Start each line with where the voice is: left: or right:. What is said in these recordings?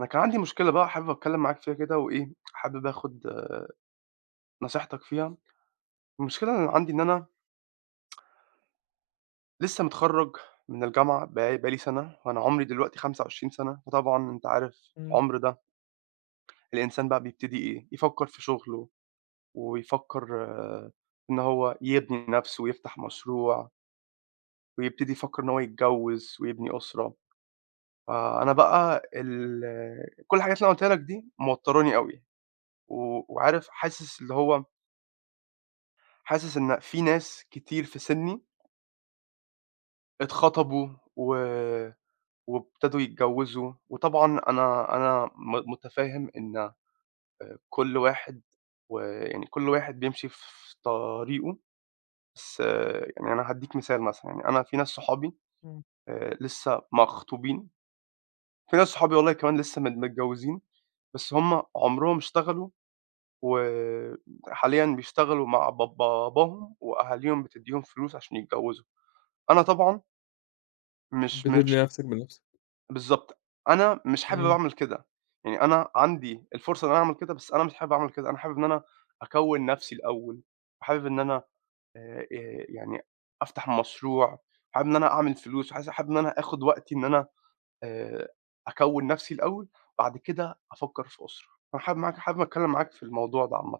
right: أنا كان عندي مشكلة بقى حابب أتكلم معاك فيها كده وإيه، حابب آخد نصيحتك فيها. المشكلة اللي عندي إن أنا لسه متخرّج من الجامعة بقى لي سَنة، وأنا عمري دلوقتي 25 سَنة، فطبعًا أنت عارف
left: إمم،
right: العمر ده الإنسان بقى بيبتدي إيه، يفكّر في شغله ويفكّر إن هو يبني نَفْسه ويفتح مشروع، ويبتدي يفكّر إن هو يتجوّز ويبني أسرة. فأنا بقى كل الحاجات اللي أنا قُلتها لك دي موتّراني أوي، و وعارف، حاسس اللي هو حاسس إن في ناس كتير في سنّي اتخطبوا و وابتدوا يتجوّزوا، وطبعًا أنا مُتفهِّم إن كل واحد، ويعني كل واحد بيمشي في طريقه، بس يعني أنا هادّيك مثال مثلًا. يعني أنا في ناس صحابي
left: إمم،
right: لسّه مخطوبين، في ناس صحابي والله كمان لسّه متجوّزين، بس هم عُمرهم اشتغلوا، وحاليًا بيشتغلوا مع باباهم، وأهاليهم بتدّيهم فلوس عشان يتجوّزوا. أنا طبعًا مش.
left: بتبني نفسك بنفسك.
right: بالضبط. أنا مش حابب
left: إمم،
right: أعمل كده. يعني أنا عندي الفرصة إن أنا أعمل كده، بس أنا مش حابب أعمل كده. أنا حابب إن أنا أكوّن نَفْسي الأول، وحابب إن أنا يعني أفتح مشروع، حابب إن أنا أعمل فلوس، حابب إن أنا آخُد وقتي، إن أنا آآ أكوّن نَفْسي الأول، بعد كده أفكّر في أسرة. أنا حابب أتكلّم معاك في الموضوع ده عامةً.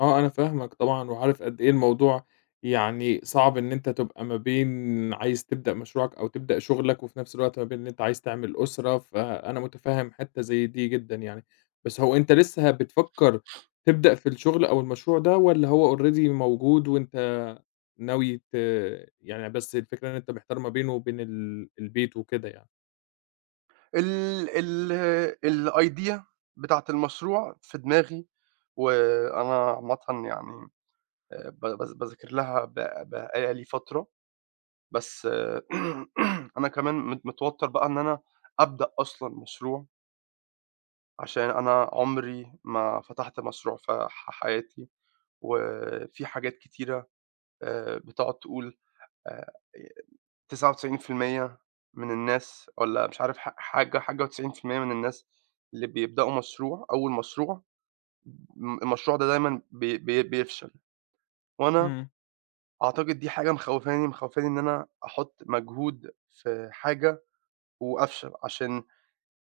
left: آه، أنا فاهمك طبعًا وعارف قد إيه الموضوع يعني. صعب إن أنت تبقى ما بين عايز تبدأ مشروعك أو تبدأ شغلك، وفي نفس الوقت ما بين إن أنت عايز تعمل أسرة، فأنا متفهم حتة زي دي جدًا يعني. بس هو أنت لسه بتفكر تبدأ في الشغل أو المشروع ده والّا هو already موجود وأنت ناوي ت، يعني بس الفكرة إن أنت محتار ما بينه وبين البيت وكده يعني؟
right: ال ال الidea بتاعة المشروع في دماغي، وأنا عامةً يعني ب باذ باذاكر لها بقى لي فترة. بس أنا كمان متوتّر بقى إن أنا أبدأ أصلًا مشروع، عشان أنا عمري ما فتحت مشروع في حياتي، وفي حاجات كتيرة بتقعد تقول آآ 99% من الناس، والّا مش عارف ح حاجة حاجة، و90% من الناس اللي بيبدأوا مشروع، أول مشروع، المشروع ده دايمًا بي بي بيفشل، وأنا
left: إمم،
right: أعتقد دي حاجة مخوّفاني، مخوّفاني إن أنا أحُط مجهود في حاجة وأفشل، عشان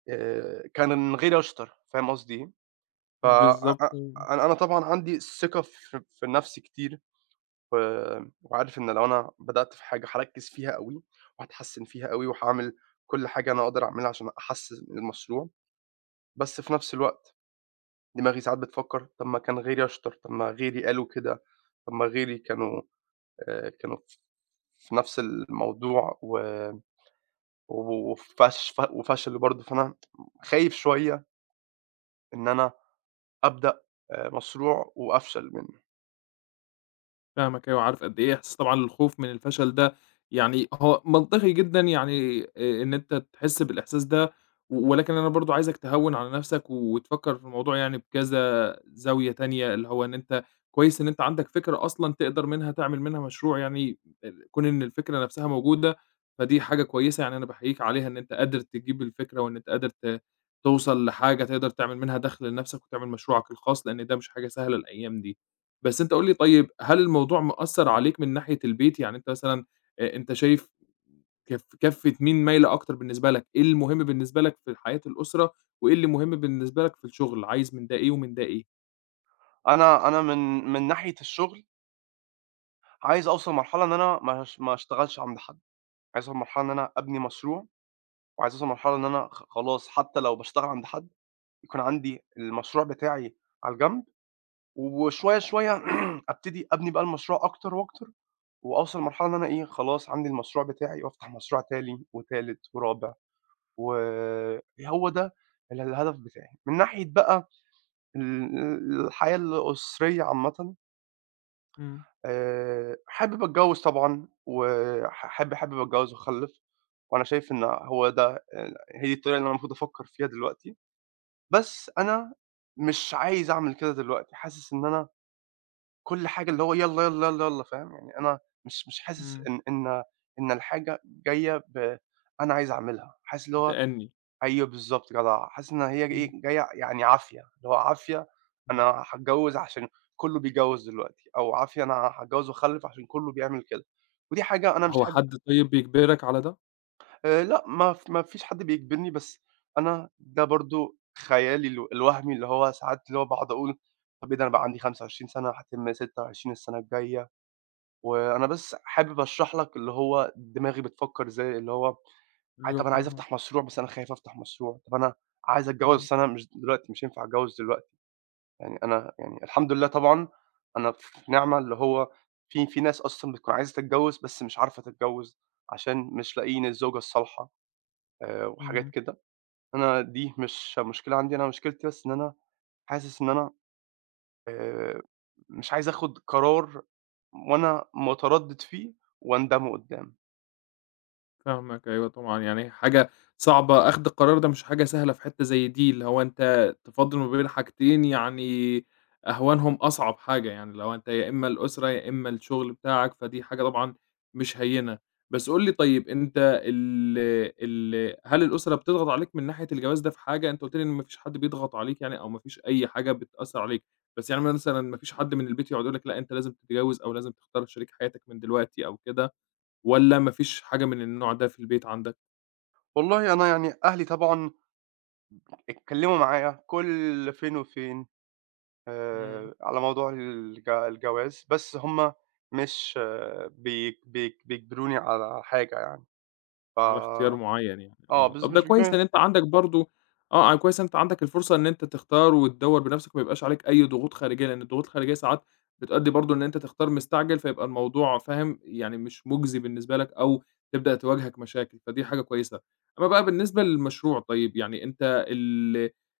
right: كان غيري أشطر. فاهم قصدي إيه؟ ف أ
left: بالضبط.
right: أ أنا أنا طبعًا عندي ثقة في نَفْسي كتير، و وعارف إن لو أنا بدأت في حاجة هاركِّز فيها أوي، وهاتحسّن فيها أوي، وهاعمل كل حاجة أنا أقدر أعملها عشان أحسّن المشروع، بس في نَفْس الوقت دماغي ساعات بتفكّر طَب ما كان غيري أشطر، طَب ما غيري قالوا كده، طَب ما غيري كانوا كانوا في نفس الموضوع و و وفش وفشلوا برضه. فأنا خايف شوية إن أنا أبدأ مشروع وأفشل منّه.
left: فاهمك أيوه، عارف قد إيه إحساس طبعًا الخوف من الفشل ده، يعني هو منطقي جدًا يعني إن أنت تحس بالإحساس ده، و- ولكن أنا برضه عايزك تهوّن على نَفْسك و- وتفكّر في الموضوع يعني بكذا زاوية تانية، اللي هو إن أنت كويس إن أنت عندك فكرة أصلًا تقدر منها تعمل منها مشروع يعني. كون إن الفكرة نَفْسها موجودة، فدي حاجة كويسة يعني أنا باحييك عليها إن أنت قادر تجيب الفكرة وإن أنت قادر توصل لحاجة تقدر تعمل منها دَخْل لنَفْسك وتعمل مشروعك الخاص، لإن ده مش حاجة سهلة الأيام دي. بس أنت قُل لي طيب، هل الموضوع مأثّر عليك من ناحية البيت؟ يعني أنت مثلًا أنت شايف كَفّة مين مايلة أكتر بالنسبة لك؟ إيه المهم بالنسبة لك في حياة الأسرة، وإيه اللي مهم بالنسبة لك في الشغل؟ عايز من ده إيه ومن ده إيه؟
right: أنا من ناحية الشغل عايز أوصل لمرحلة إن أنا ما اشتغلش عند حد، عايز أوصل لمرحلة إن أنا أبني مشروع، وعايز أوصل لمرحلة إن أنا خلاص، حتى لو باشتغل عند حد، يكون عندي المشروع بتاعي على الجنب، وشوية شوية أبتدي أبني بقى المشروع أكتر وأكتر، وأوصل لمرحلة إن أنا إيه، خلاص عندي المشروع بتاعي، وأفتح مشروع تاني وتالت ورابع. وهو ده الهدف بتاعي. من ناحية بقى الحياة الأسرية عامةً،
left: إمم،
right: حابب أتجوّز طبعًا، وح حاب حابب أتجوّز وأخلّف، وأنا شايف إن هو ده هي دي الطريقة اللي أنا المفروض أفكّر فيها دلوقتي، بس أنا مش عايز أعمل كده دلوقتي. حاسس إن أنا كل حاجة اللي هو يالّا، يالّا، يالّا، يالّا، فاهم؟ يعني أنا مش حاسس
left: إمم.
right: إن إن الحاجة جاية أنا عايز أعملها. حاسس اللي هو،
left: بتأنّي.
right: أيوه بالضبط جدع، حاسس إن هي
left: إمم،
right: إيه، جاية يعني عافية، اللي هو عافية،
left: إمم.
right: أنا هاتجوّز عشان كلّه بيتجوّز دلوقتي، أو عافية أنا هاتجوّز وأخلّف عشان كلّه بيعمل كده، ودي حاجة أنا مش
left: هو
right: حابب.
left: حد طيب بيجبرك على ده؟
right: لأ، ما فيش حد بيجبرني، بس أنا ده برضه خيالي الوهمي، اللي هو ساعات اللي هو باقعد أقول طَب إيه ده، أنا بقى عندي 25 سَنة، هاتم 26 السَنة الجاية. وأنا بس حابب أشرح لك اللي هو دماغي بتفكّر إزاي، اللي هو
left: أيوه
right: طَب أنا عايز
left: فاهمك.
right: أفتح مشروع بس أنا خايف أفتح مشروع، طَب أنا عايز أتجوّز
left: إمم،
right: بس أنا مش هينفع أتجوّز دلوقتي. يعني أنا يعني الحمد لله طبعًا، أنا في نعمة اللي هو في ناس أصلًا بتكون عايزة تتجوّز بس مش عارفة تتجوّز، عشان مش لاقيين الزوجة الصالحة وحاجات
left: إمم.
right: كده. أنا دي مش مشكلة عندي. أنا مشكلتي بس إن أنا حاسس إن أنا آآ مش عايز آخُد قرار وأنا متردّد فيه، وأندمه قُدّام.
left: فاهمك أيوه طبعًا، يعني حاجة صعبة أخْد القرار ده مش حاجة سهلة في حتّة زي دي، اللي هو أنت تفاضل ما بين حاجتين يعني أهوانهم أصعب حاجة، يعني اللي هو أنت يا إمّا الأسرة يا إمّا الشغل بتاعك، فدي حاجة طبعًا مش هيّنة. بس قُل لي طيب أنت ال ال هل الأسرة بتضغط عليك من ناحية الجواز ده في حاجة؟ أنت قُلت لي إن ما فيش حد بيضغط عليك يعني أو ما فيش أي حاجة بتأثّر عليك، بس يعني مثلًا ما فيش حد من البيت يقعد يقول لك لأ أنت لازم تتجوّز أو لازم تختار شريك حياتك من دلوقتي أو كده؟ والّا ما فيش حاجة من النوع ده في البيت عندك؟
right: والله أنا يعني أهلي طبعًا اتكلّموا معايا كل فين وفين
left: إمم.
right: على موضوع الجواز، بس هم مش بي بي بيجبروني على حاجة يعني، ف
left: على اختيار معيّن يعني،
right: آه،
left: آه.
right: بس
left: طب ده
right: مش
left: كويس
right: بيجبروني.
left: إن أنت عندك برضه آه، يعني كويس إن أنت عندك الفرصة إن أنت تختار وتدوّر بنَفْسك وما يبقاش عليك أي ضغوط خارجية، لإن الضغوط الخارجية ساعات بتؤدّي برضه إن أنت تختار مستعجل، فيبقى الموضوع فاهم، يعني مش مُجزي بالنسبة لك أو تبدأ تواجهك مشاكل، فدي حاجة كويسة. أمّا بقى بالنسبة للمشروع طيب، يعني أنت ال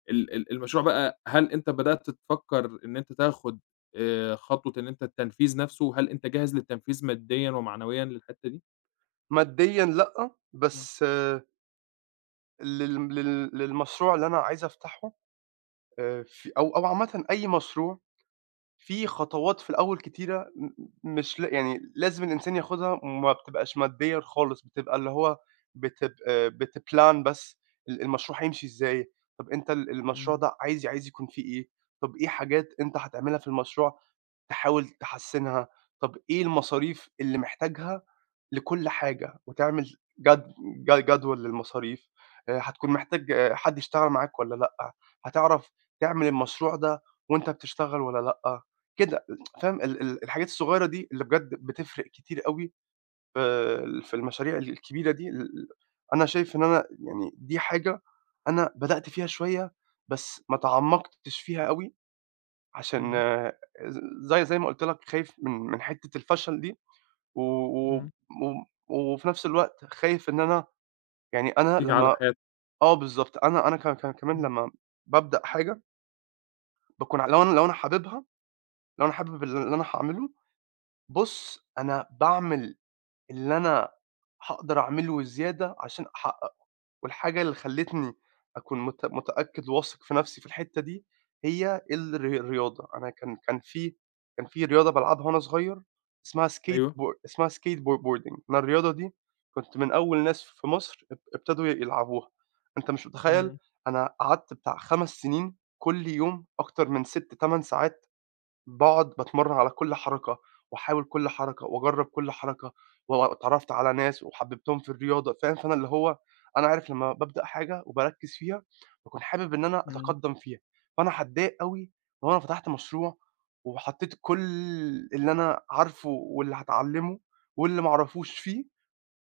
left: ال ال المشروع بقى هل أنت بدأت تفكّر إن أنت تاخُد خطوة إن أنت التنفيذ نَفْسه، هل أنت جاهز للتنفيذ ماديًا ومعنويًا للحتّة دي؟
right: ماديًا لأ،
left: إمم،
right: بس لل لل للمشروع اللي أنا عايز أفتحه، في أو أو عامةً أي مشروع في خطوات في الأول كتيرة، مش يعني لازم الإنسان ياخدها، وما بتبقاش ماديًا خالص، بتبقى اللي هو بتب بتplan بس المشروع هيمشي إزاي. طب أنت المشروع
left: إمم،
right: ده عايز يكون فيه إيه، طب إيه حاجات أنت هتعملها في المشروع تحاول تحسّنها، طب إيه المصاريف اللي محتاجها لكل حاجة، وتعمل جد ج جدول للمصاريف، هتكون محتاج حد يشتغل معاك والّا لأ، هتعرف تعمل المشروع ده وأنت بتشتغل والّا لأ؟ كده، فاهم؟ ال ال الحاجات الصغيرة دي اللي بجد بتفرق كتير أوي في المشاريع الكبيرة دي. أنا شايف إن أنا يعني دي حاجة أنا بدأت فيها شوية، بس ما تعمقتش فيها أوي، عشان
left: إمم.
right: زي ما قُلت لك، خايف من حتة الفشل دي، و و
left: إمم،
right: و وفي نفس الوقت خايف إن أنا، يعني أنا
left: تيجي على
right: لمّا،
left: حياتك.
right: آه بالضبط. أنا ك ك كمان
left: إمم،
right: لمّا بابدأ حاجة، باكون لو أنا حاببها، لو أنا حابب اللي أنا هاعمله، بُص أنا باعمل اللي أنا هاقدر أعمله زيادة عشان أحققه. والحاجة اللي خلّتني أكون متأكد وواثق في نَفْسي في الحتّة دي، هي الرياضة. أنا كان في رياضة بالعبها وأنا صغير،
left: أيوه.
right: اسمها skate بو boarding. أنا الرياضة دي كنت من أول ناس في مصر ابتدوا يلعبوها. أنت مش متخيّل،
left: إمم،
right: أنا قعدت بتاع 5 سنين كل يوم أكتر من 6، 8 ساعات باقعد باتمرّن على كل حركة، واحاول كل حركة، وأجرّب كل حركة، واتعرّفت على ناس وحبّبتهم في الرياضة. فاهم؟ فأنا اللي هو، أنا عارف لمّا بابدأ حاجة وباركّز فيها، باكون حابب إن أنا
left: إمم،
right: أتقدّم فيها. فأنا هاتضايق أوي لو أنا فتحت مشروع، وحطّيت كل اللي أنا عارفه، واللي هاتعلّمه، واللي ما أعرفوش فيه،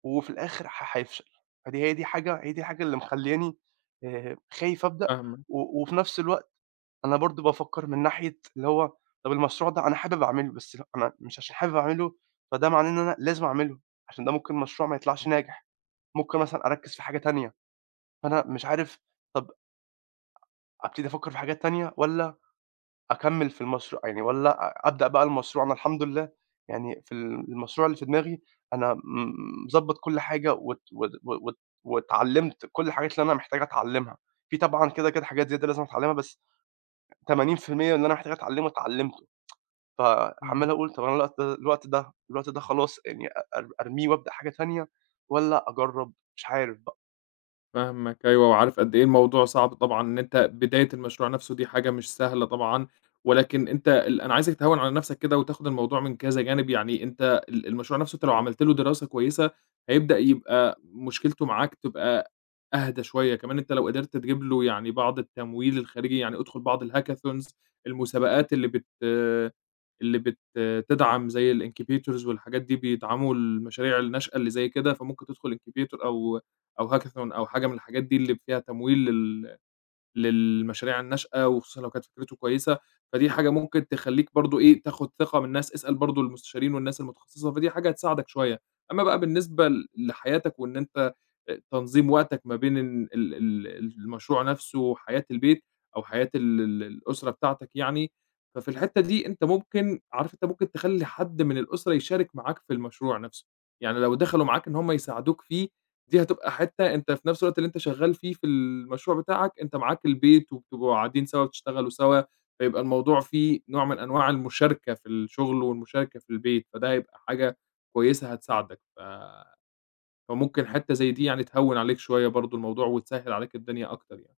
right: وفي الآخر هيفشل. فدي هي دي حاجة هي دي الحاجة اللي مخلّياني خايف أبدأ،
left: فاهمك.
right: وفي نفس الوقت أنا برضه بافكّر من ناحية اللي هو، طَب المشروع ده أنا حابب أعمله، بس لأ، أنا مش عشان حابب أعمله فده معناه إن أنا لازم أعمله، عشان ده ممكن مشروع ما يطلعش
left: إمم،
right: ناجح. ممكن مثلًا أركّز في حاجة تانية. فأنا مش عارف، طَب أبتدي أفكّر في حاجات تانية والّا أكمّل في المشروع يعني، والّا أبدأ بقى المشروع؟ أنا الحمد لله يعني، في المشروع اللي في دماغي أنا مضبّط كل حاجة، واتعلّمت كل الحاجات اللي أنا محتاج أتعلّمها. في طبعًا كده، كده حاجات زيادة لازم أتعلّمها، بس 80% اللي أنا محتاج أتعلّمه اتعلّمته.
left: إمم.
right: فعمّال أقول طب أنا الوقت ده خلاص يعني، أ أر أرميه وأبدأ حاجة تانية، والّا أجرّب؟ مش عارف بقى.
left: فاهمك أيوه، وعارف قد إيه الموضوع صعب طبعًا إن أنت بداية المشروع نفسه دي حاجة مش سهلة طبعًا، ولكن أنت ال، أنا عايزك تهوّن على نفسك كده وتاخد الموضوع من كذا جانب، يعني أنت المشروع نفسه أنت لو عملت له دراسة كويسة هيبدأ يبقى مشكلته معاك تبقى أهدى شوية، كمان أنت لو قدرت تجيب له يعني بعض التمويل الخارجي، يعني ادخل بعض الhackathons المسابقات اللي بت تدعم زي الincubators والحاجات دي بيدعموا المشاريع الناشئة اللي زي كده، فممكن تدخل incubator أو أو هاكاثون أو حاجة من الحاجات دي اللي فيها تمويل للمشاريع الناشئة، وخصوصًا لو كانت فكرته كويسة، فدي حاجة ممكن تخلّيك برضه إيه، تاخد ثقة من الناس، اسأل برضه المستشارين والناس المتخصصة، فدي حاجة هتساعدك شوية. أمّا بقى بالنسبة ل لحياتك وإن أنت تنظيم وقتك ما بين ال ال ال المشروع نفسه وحياة البيت أو حياة ال ال الأسرة بتاعتك يعني، ففي الحتّة دي أنت ممكن عارف أنت ممكن تخلّي حد من الأسرة يشارك معاك في المشروع نفسه، يعني لو دخلوا معاك إن هم يساعدوك فيه دي هتبقى حتّة أنت في نفس الوقت اللي أنت شغّال فيه في المشروع بتاعك، أنت معاك البيت وبتبقوا قاعدين سوا بتشتغلوا سوا، فيبقى الموضوع فيه نوع من أنواع المشاركة في الشغل والمشاركة في البيت، فده هيبقى حاجة كويسة هتساعدك، فممكن حتّة زي دي يعني تهوّن عليك شوية برضه الموضوع وتسهّل عليك الدنيا أكتر يعني.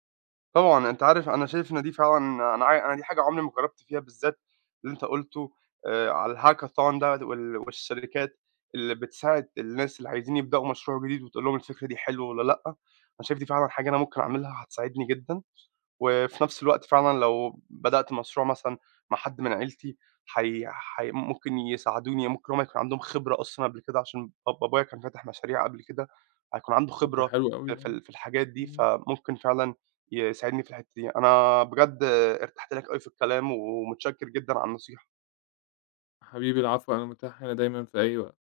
right: طبعًا أنت عارف، أنا شايف إن دي فعلًا، أنا دي حاجة عمري ما جرّبت فيها، بالذات اللي أنت قُلته على الhackathon ده، والشركات اللي بتساعد الناس اللي عايزين يبدأوا مشروع جديد، وتقول لهم الفكرة دي حلوة والّا لأ. أنا شايف دي فعلًا حاجة أنا ممكن أعملها، هتساعدني جدًا. وفي نفس الوقت فعلًا لو بدأت مشروع مثلًا مع حد من عيلتي حي حي ممكن يساعدوني، ممكن هُم يكون عندهم خبرة أصلًا قبل كده، عشان بابايا كان فاتح مشاريع قبل كده، هيكون عنده
left: طب ده
right: خبرة
left: حلو أوي يعني.
right: في الحاجات دي،
left: إمم.
right: فممكن فعلًا يساعدني في الحتة دي. أنا بجد ارتحت لك أوي في الكلام، ومتشكر جدًا على النصيحة.
left: حبيبي العفو، أنا متاح هنا دايمًا في أي وقت.